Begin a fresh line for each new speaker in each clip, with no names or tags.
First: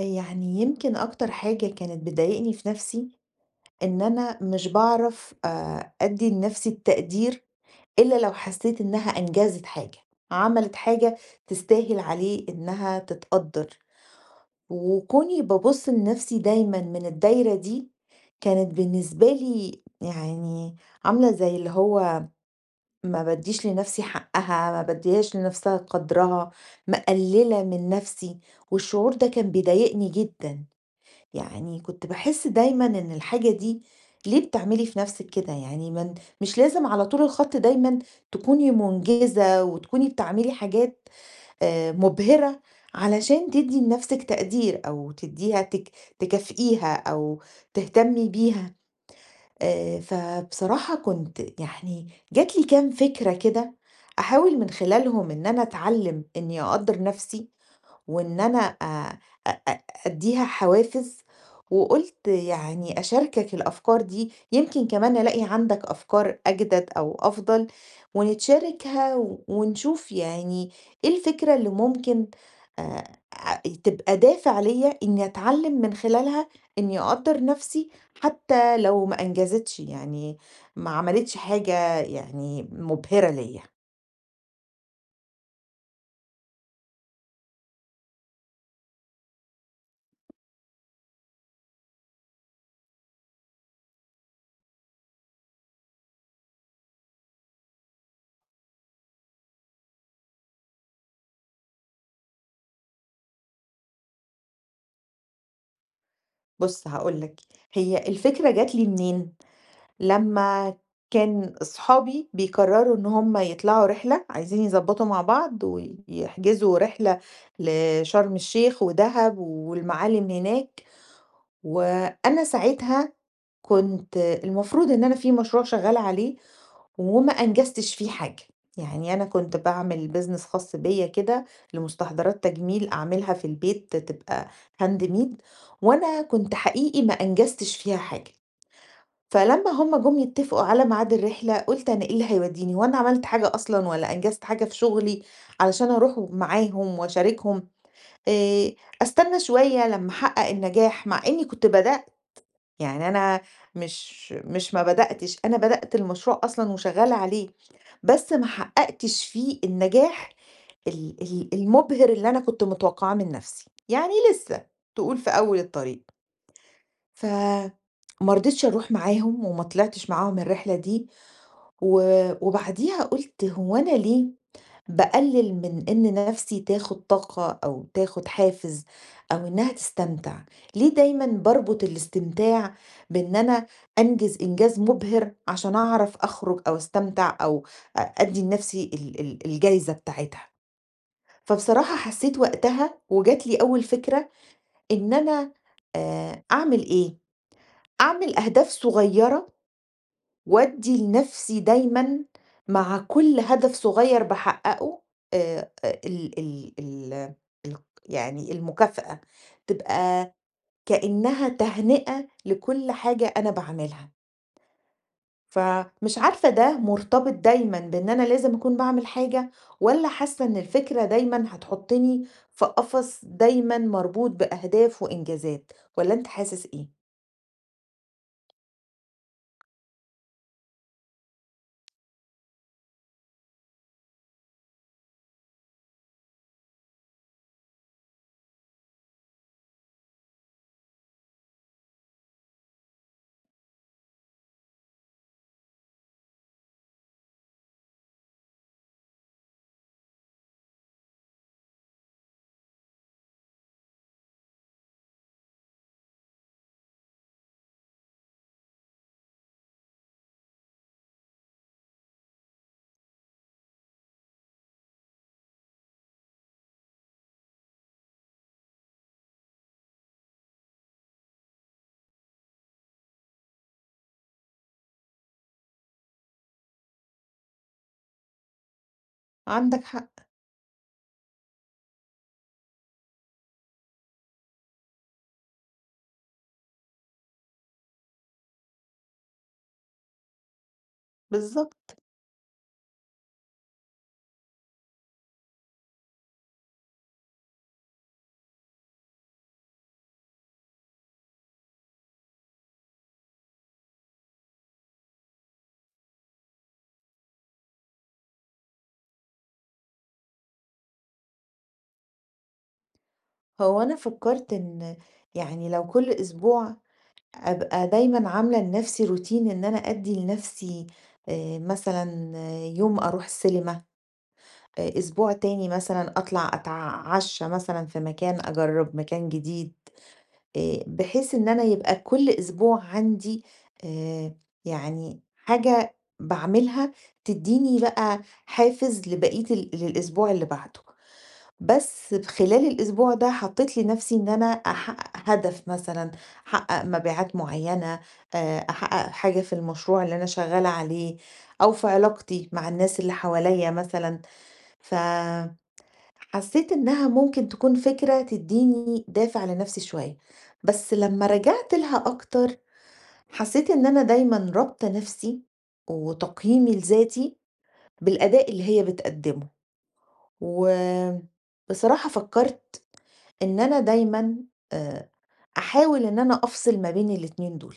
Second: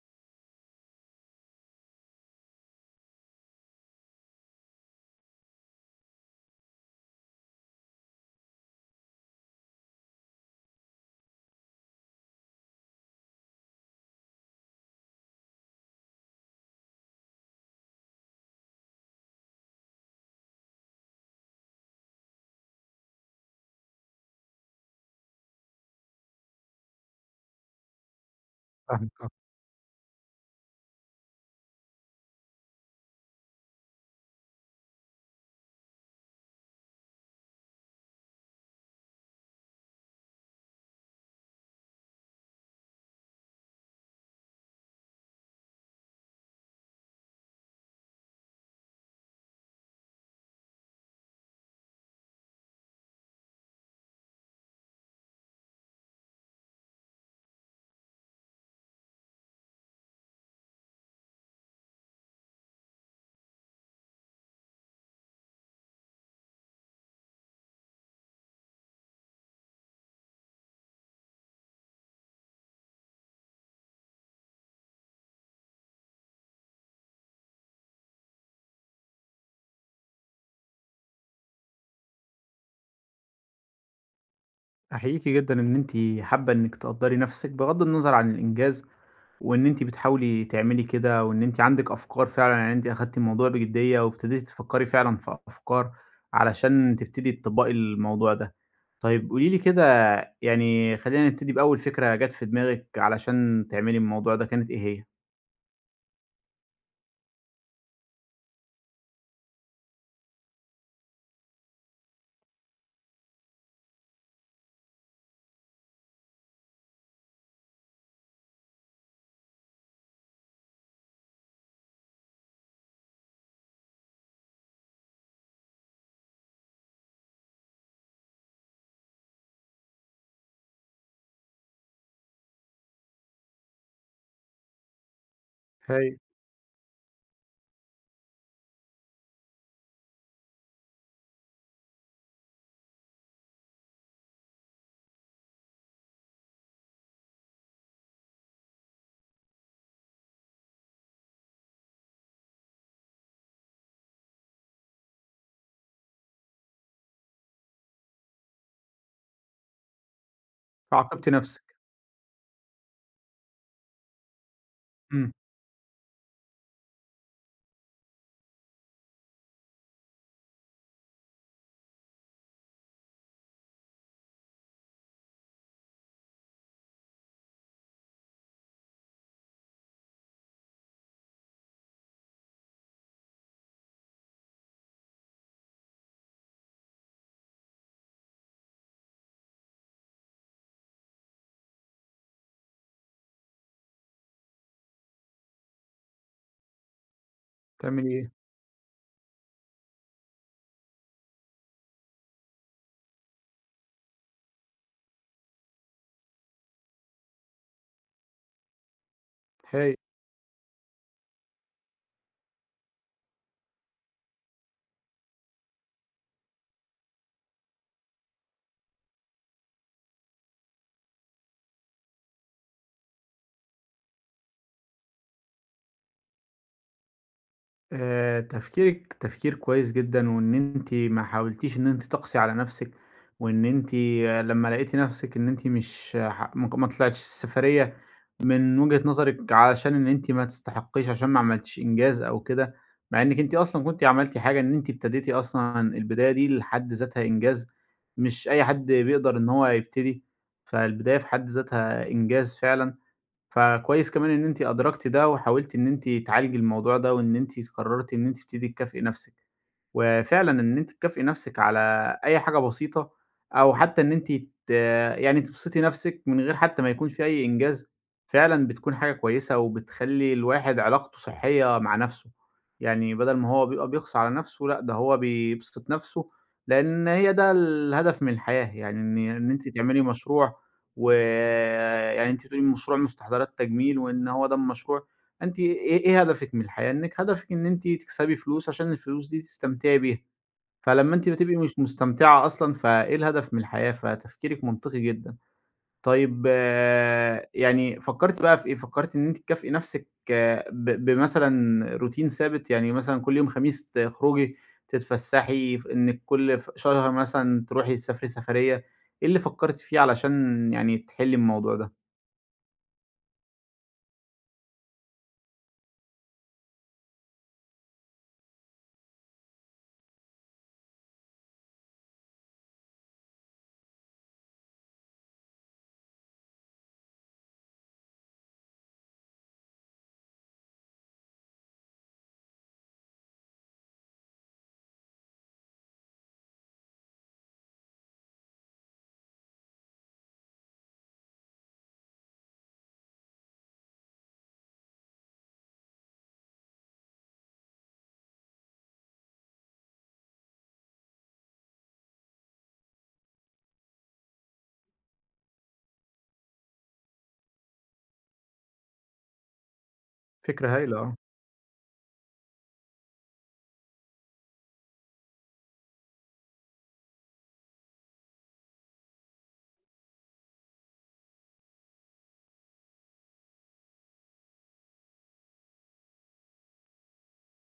يعني يمكن أكتر حاجة كانت بتضايقني في نفسي إن أنا مش باعرف أدي لنفسي التقدير إلا لو حسيت إنها أنجزت حاجة، عملت حاجة تستاهل عليه إنها تتقدر. وكوني ببص لنفسي دايما من الدايرة دي كانت بالنسبة لي، يعني عاملة زي اللي هو ما بديش لنفسي حقها، ما بديهاش لنفسها قدرها، مقللة من نفسي.
فاهمِك
والشعور ده
آه.
كان بيضايقني جدا. يعني كنت باحس دايمًا إن الحاجة دي ليه بتعملي في نَفْسِك كده؟ يعني ما ن مش لازم على طول الخط دايمًا تكوني مُنجزة وتكوني بتعملي حاجات مُبهرة علشان تدّي لنَفْسِك تقدير، أو تدّيها تكافئيها أو تهتمي بيها. فبصراحة كنت يعني جات لي كام فكرة كده أحاول من خلالهم إن أنا أتعلِّم إنّي أقدّر نَفْسي، وإن أنا أ أ أ أدّيها حوافز، وقُلت يعني أشاركك الأفكار دي، يمكن كمان ألاقي عندك أفكار أجدد أو أفضل، ونتشاركها ونشوف يعني إيه الفكرة اللي ممكن آآ ع تبقى دافع ليّا إني أتعلم من خلالها إني أقدّر نَفْسي حتى لو ما أنجزتش، يعني ما عملتش حاجة يعني مُبهرة ليّا.
أحييكِ جدًا إن أنتِ حابة إنِّك تقدّري نَفْسِك بغض النظر عن الإنجاز، وإن أنتِ بتحاولي تعملي كده، وإن أنتِ عندِك أفكار فعلًا، يعني أنتِ أخدتِ الموضوع بجدية وابتديتِ تفكّري فعلًا في أفكار علشان تبتدي تطبّقي الموضوع ده. طيب قولي لي كده، يعني خلّينا نبتدي بأول فكرة جات في دماغِك علشان تعملي الموضوع ده، كانت إيه هي؟
بُص هاقول لك، هي الفكرة جات لي منين؟ لمّا كان أصحابي بيقرروا إن هُم يطلعوا رحلة، عايزين يضبطوا مع بعض ويحجزوا رحلة لشرم الشيخ ودهب والمعالم هناك، وأنا ساعتها كنت المفروض إن أنا في مشروع شغالة عليه وما أنجزتش فيه حاجة، يعني أنا كنت باعمل business خاص بيّا كده لمستحضرات تجميل أعملها في البيت تبقى handmade،
هايل.
وأنا كنت حقيقي ما أنجزتش فيها حاجة. فلمّا هُم جُم يتّفقوا على ميعاد الرحلة، قُلت أنا إيه اللي هيودّيني، هو أنا عملت حاجة أصلًا والّا أنجزت حاجة في شغلي علشان أروح معاهم وأشاركهم، آآ أستنى شوية لمّا أحقق النجاح، مع إني كنت بدأت، يعني أنا مش مش ما بدأتش، أنا بدأت المشروع أصلًا وشغّالة عليه، بس ما حققتش فيه النجاح ال
فعاقبتِ
ال
نَفْسِك.
المُبهر اللي أنا كنت متوقعاه من نَفْسي، يعني لسه، تقول في
إمم،
أول الطريق. فما رضيتش أروح معاهم وما طلعتش معاهم الرحلة دي و وبعديها قُلت هو أنا ليه باقلل من إن نَفْسي تاخد طاقة أو تاخد حافز أو إنها تستمتع، ليه دايمًا باربط الاستمتاع بإن أنا أنجز إنجاز مبهر عشان أعرف أخرج أو أستمتع أو أدّي لنَفْسي ال ال الجايزة بتاعتها. فبصراحة حسيت وقتها وجات لي أول فكرة إن أنا أعمل إيه؟
تعملي إيه؟
أعمل أهداف صغيرة وأدي لنفسي دايمًا مع كل هدف صغير باحققه ال ال ال الق يعني المكافأة،
هايل.
تبقى كأنها تهنئة لكل حاجة أنا باعملها. فمش عارفة ده مرتبط دايمًا بإن أنا لازم أكون باعمل حاجة، والّا حاسة إن الفكرة دايمًا هتحطني في قفص دايمًا مربوط بأهداف وإنجازات، والّا أنت حاسس إيه؟
تفكيرِك تفكير كويس جدًا، وإن أنتِ ما حاولتيش إن أنتِ تقسي على نفسِك، وإن أنتِ لمّا لقيتِ نفسِك إن أنتِ مش ح ما ك ما طلعتيش السفرية من وجهة نظرِك علشان إن أنتِ ما تستحقيش، عشان ما عملتيش إنجاز أو كده، مع إنِك أنتِ أصلًا كنتِ عملتِ حاجة، إن أنتِ ابتديتِ أصلًا البداية دي لحد ذاتها إنجاز، مش أي حد بيقدر إن هو يبتدي، فالبداية في حد ذاتها إنجاز فعلًا. فكويس كمان إن أنتِ أدركتِ ده، وحاولتِ إن أنتِ تعالجي الموضوع ده، وإن أنتِ قررتِ إن أنتِ تبتدي تكافئي نفسِك. وفعلًا إن أنتِ تكافئي نَفْسِك على أي حاجة بسيطة، أو حتى إن أنتِ ت يعني تبسطي نَفْسِك من غير حتى ما يكون في أي إنجاز، فعلًا بتكون حاجة كويسة وبتخلّي الواحد علاقته صحّية مع نَفْسه، يعني بدل ما هو بيبقى بيقسى على نَفْسه لأ، ده هو بيبسط نَفْسه، لإن هي ده الهدف من الحياة، يعني إن أنتِ
عندك
تعملي
حق،
مشروع، ويعني أنتِ بتقولي مشروع مستحضرات تجميل وإن هو ده المشروع، أنتِ إيه هدفِك من الحياة؟ إنِّك هدفِك إن أنتِ تكسبي فلوس عشان الفلوس دي تستمتعي بيها، فلمّا أنتِ بتبقي مش
بالضبط.
مستمتعة أصلًا، فإيه الهدف من الحياة؟ فتفكيرِك منطقي جدًا. طيب آه، يعني فكّرتِ بقى في إيه؟ فكّرتِ إن أنتِ تكافئي نَفْسِك آه، بمثلًا روتين ثابت، يعني مثلًا كل يوم خميس تخرجي تتفسّحي، إنِّك كل شهر مثلًا تروحي تسافري سفرية، إيه اللي فكّرتِ فيه علشان يعني تحلّي الموضوع ده؟
هو أنا فكرت إن يعني لو كل أسبوع أبقى دايمًا عاملة لنفسي روتين إن أنا أدّي لنفسي مثلًا يوم أروح سينما، أسبوع تاني مثلًا أطلع أتعشى مثلًا في مكان، أجرّب مكان جديد، بحيث إن أنا يبقى كل أسبوع عندي آآ يعني حاجة باعملها تدّيني بقى حافز لبقية للأسبوع اللي بعده. بس خلال الأسبوع ده حطيت لنفسي إن أنا أحقق هدف مثلًا، أحقق مبيعات معيّنة، أحقق حاجة في المشروع اللي أنا شغّالة عليه، أو في علاقتي مع الناس اللي حواليّا مثلًا، فحسيت إنها ممكن تكون فكرة تدّيني دافع لنفسي شوية،
فكرة
بس
هايلة آه.
لمّا رجعت لها أكتر حسيت إن أنا دايمًا رابطة نفسي وتقييمي لذاتي بالأداء اللي هي بتقدّمه، وبصراحة فكّرت إن أنا دايمًا آآ أحاول إن أنا أفصل ما بين الاتنين دول،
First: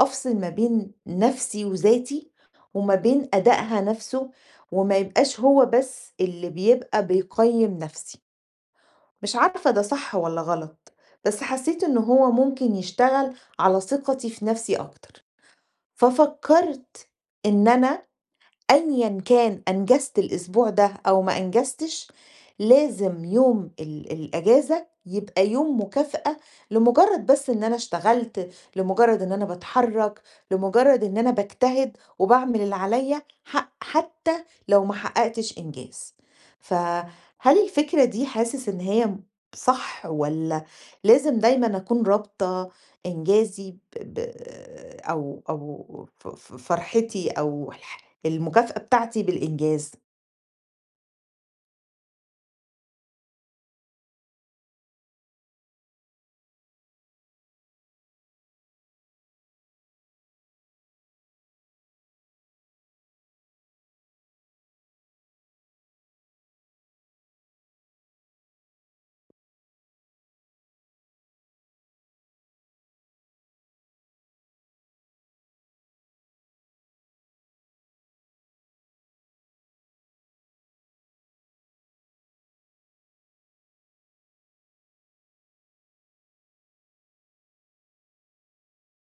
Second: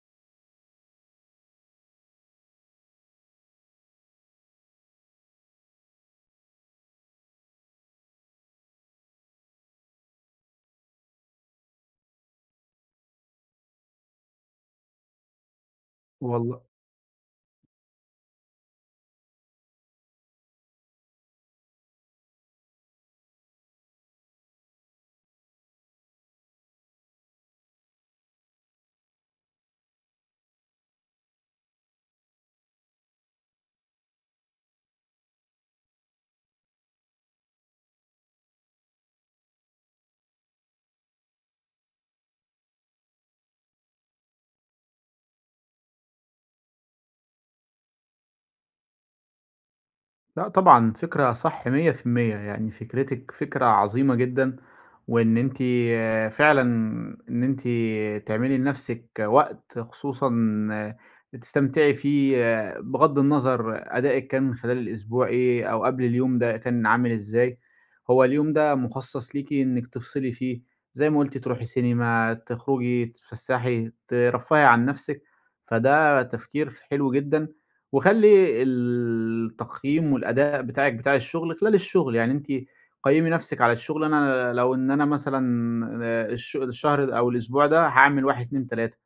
أفصل ما بين نَفْسي وذاتي وما بين أدائها نَفْسه، وما يبقاش هو بس اللي بيبقى بيقيّم نَفْسي، مش عارفة ده صح والّا غلط، بس حسيت إن هو ممكن يشتغل على ثقتي في نَفْسي أكتر،
والل
ففكّرت إن أنا أيًا كان أنجزت الأسبوع ده أو ما أنجزتش، لازم يوم الأجازة يبقى يوم مكافأة لمجرد بس إن أنا اشتغلت، لمجرد إن أنا باتحرك، لمجرد إن أنا باجتهد وباعمل اللي عليَّ حق حتى لو ما حققتش إنجاز. فهل الفكرة دي حاسس إن هي صح والّا لازم دايمًا أكون رابطة إنجازي ب ب أو أو ف ف فرحتي أو المكافأة بتاعتي بالإنجاز.
لأ طبعًا، فكرة صح 100%، يعني فكرتِك فكرة عظيمة جدًا، وإن أنتِ فعلًا إن أنتِ تعملي لنفسِك وقت خصوصًا آه، تستمتعي فيه آه، بغض النظر أدائِك كان خلال الأسبوع إيه أو قبل اليوم ده كان عامل إزاي، هو اليوم ده مخصص ليكِ إنِّك تفصلي فيه، زي ما قُلتِ تروحي سينما، تخرجي، تتفسحي، ترفّهي عن نفسِك، فده تفكير حلو جدًا. وخلّي التقييم والأداء بتاعِك بتاع الشغل خلال الشغل، يعني أنتِ قيّمي نَفْسِك على الشغل، أنا لو إن أنا مثلًا آه، الشهر أو الأسبوع ده هاعمل 1، 2، 3.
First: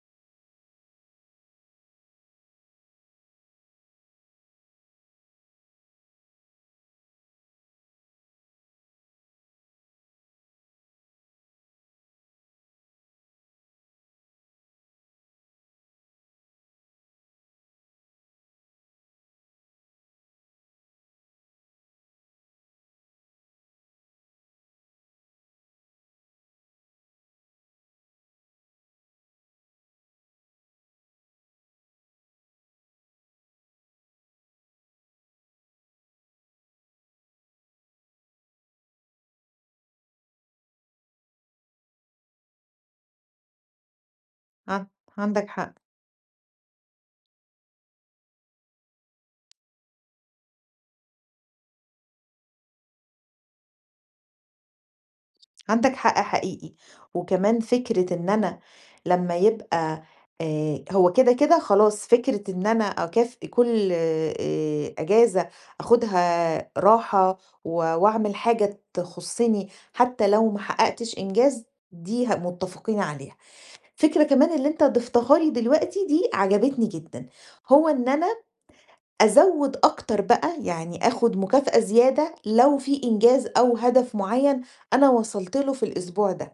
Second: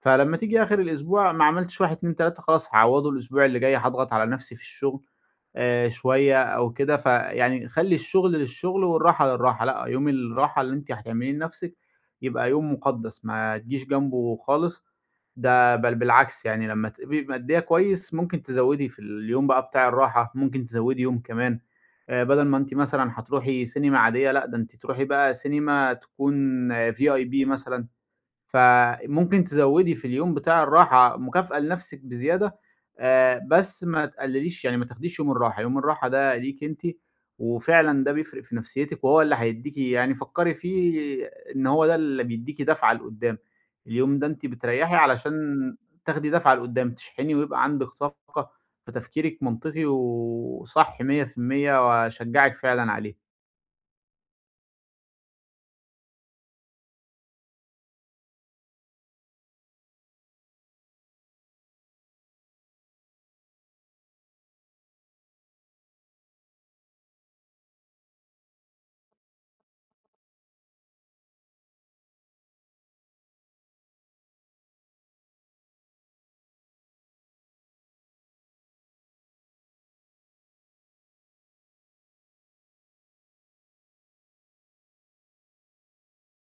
فلمّا تيجي آخر الأسبوع ما عملتش 1، 2، 3 خلاص هاعوّضه الأسبوع اللي جاي، هاضغط على نَفْسي في الشغل شوية أو كده، فيعني خلّي الشغل للشغل والراحة للراحة، لأ يوم الراحة اللي أنتِ هتعمليه لنَفْسِك يبقى يوم مُقدّس ما تجيش جنبه خالص، ده بالعكس، يعني لمّا تبقي مأدّية كويس ممكن تزوّدي في اليوم بقى بتاع الراحة، ممكن تزوّدي يوم كمان، بدل ما أنتِ مثلًا هتروحي سينما عادية لأ، ده أنتِ تروحي بقى سينما تكون VIP مثلًا، فممكن تزوّدي في اليوم بتاع الراحة مكافأة لنفسِك بزيادة. بس ما تقلّليش، يعني ما تاخديش يوم الراحة، يوم الراحة ده ليكِ أنتِ، وفعلًا ده بيفرق في نفسيتِك وهو اللي هيدّيكِ، يعني فكّري فيه إن هو ده اللي بيدّيكِ دفعة لقدّام، اليوم ده أنتِ
عن
بتريّحي علشان
عندك حق،
تاخدي دفعة لقدّام، تشحني ويبقى عندِك طاقة، فتفكيرِك منطقي وصح 100% وأشجّعِك فعلًا عليه.
عندك حق حقيقي. وكمان فكرة إن أنا لمّا يبقى هو كده، كده خلاص فكرة إن أنا أكافئ كل إجازة آخُدها راحة وأعمل حاجة تخُصّني حتى لو ما حققتش إنجاز، دي متّفقين عليها. الفكرة كمان اللي أنت ضفتها لي دلوقتي دي عجبتني جدًا، هو إن أنا أزوّد أكتر بقى، يعني آخُد مكافأة زيادة لو في إنجاز أو هدف معيّن أنا وصلت له في الأسبوع ده.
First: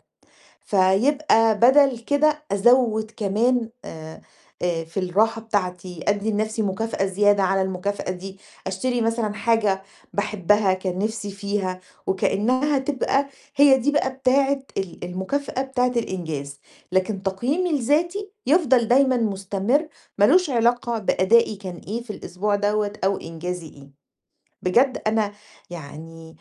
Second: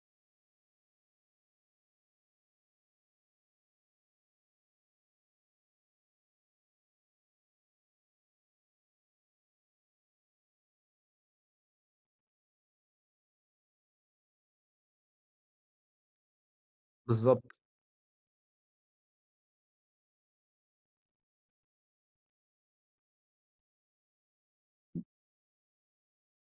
فيبقى بدل كده أزوّد كمان في الراحة بتاعتي، أدّي لنَفْسي مكافأة زيادة على المكافأة دي، أشتري مثلًا حاجة باحبها كان نِفْسي فيها، وكإنّها تبقى هي دي بقى بتاعة المكافأة بتاعة الإنجاز، لكن
بالضبط.
تقييمي لذاتي يفضل دايمًا مستمر، ما لوش علاقة بأدائي كان إيه في الأسبوع دوّة أو إنجازي إيه. بجد أنا يعني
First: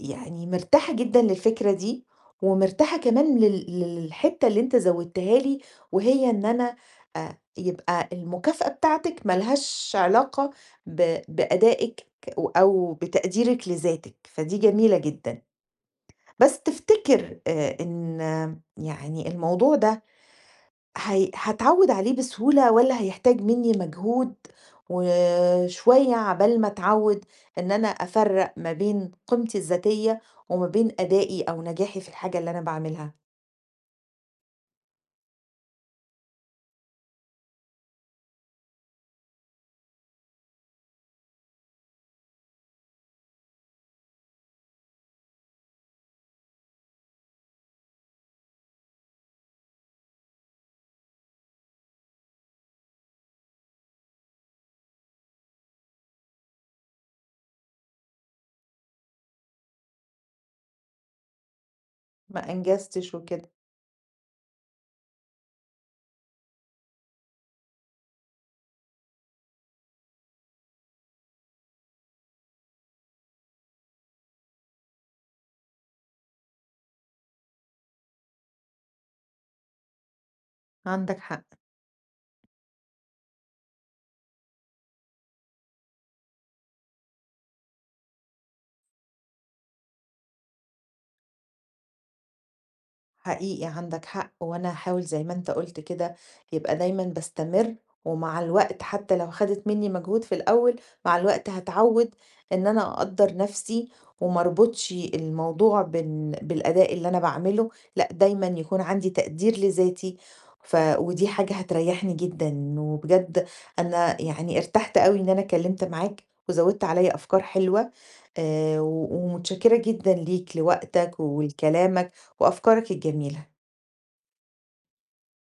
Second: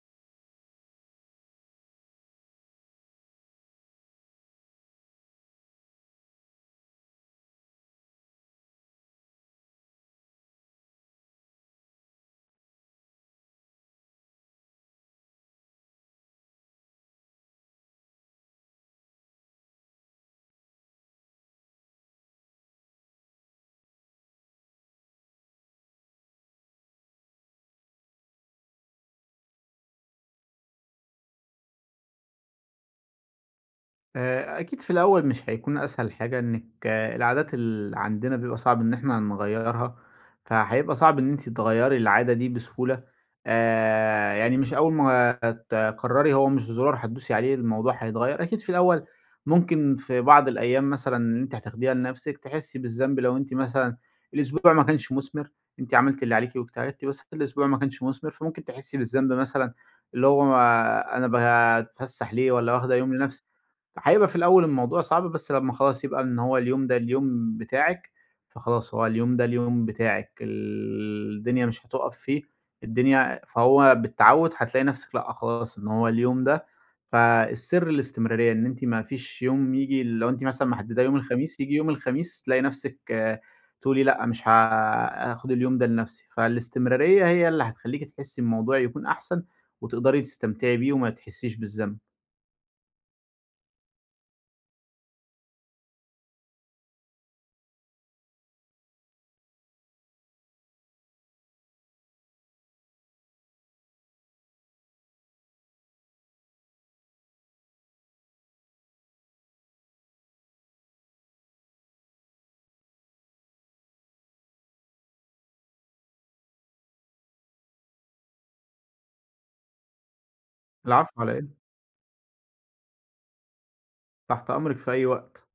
مرتاحة جدًا للفكرة دي، ومرتاحة كمان للحتّة اللي أنت زوّدتها لي، وهي إن أنا يبقى المكافأة بتاعتِك ما لهاش علاقة ب بأدائِك أو بتقديرِك لذاتِك، فدي جميلة جدًا. بس تفتكر إن يعني الموضوع ده هي هاتعوّد عليه بسهولة والّا هيحتاج منّي مجهود وشوية عبال ما أتعوّد إن أنا أفرّق ما بين قيمتي الذاتية وما بين أدائي أو نجاحي في الحاجة اللي أنا باعملها،
أكيد في الأول مش هيكون أسهل حاجة إنِّك آه، العادات اللي عندنا بيبقى صعب إن إحنا نغيّرها، فهيبقى صعب إن أنتِ تغيّري العادة دي بسهولة. يعني مش أول ما تقرّري، هو مش زرار هتدوسي عليه الموضوع هيتغيّر، أكيد في الأول ممكن في بعض الأيام مثلًا اللي أنتِ هتاخديها لنَفْسِك تحسّي بالذنب لو أنتِ مثلًا الأسبوع ما كانش مثمر، أنتِ عملتِ اللي عليكِ واجتهدتِ بس الأسبوع ما كانش مثمر، فممكن تحسّي بالذنب مثلًا اللي هو آه، أنا باتفسّح ليه
ما
والّا واخدة يوم
أنجزتش
لنَفْسي،
وكده،
هيبقى في الأول الموضوع صعب، بس لمّا خلاص يبقى إن هو اليوم ده اليوم بتاعِك، فخلاص هو اليوم ده اليوم بتاعِك، الدنيا مش هتُقف فيه، فهو بالتعوُّد هتلاقي نَفْسِك لأ خلاص إن هو اليوم ده، فالسر الاستمرارية، إن أنتِ ما فيش يوم ييجي، لو أنتِ مثلًا محدّدة يوم
عندك حق.
الخميس، ييجي يوم الخميس تلاقي نَفْسِك آه، تقولي لأ مش هاخُد اليوم ده لنَفْسي، فالاستمرارية هي اللي هتخلّيكِ تحسّي الموضوع يكون أحسن وتقدري تستمتعي بيه وما تحسّيش بالذنب.
حقيقي عندك حق، وانا هاحاول زي ما انت قلت كده يبقى دايما بستمر، ومع الوقت حتى لو خدت مني مجهود في الاول مع الوقت هتعود ان انا اقدر نفسي، ومربطش الموضوع بالاداء اللي انا بعمله، لا دايما يكون عندي تقدير لذاتي، ودي حاجة هتريحني جدا، وبجد انا يعني ارتحت قوي ان انا اتكلمت معاك وزودت عليا افكار حلوة و ومتشكرة جدًا ليك، لوقتك
العفو على إيه؟
ولكلامك وأفكارك الجميلة.
تحت أمرِك في أي وقت.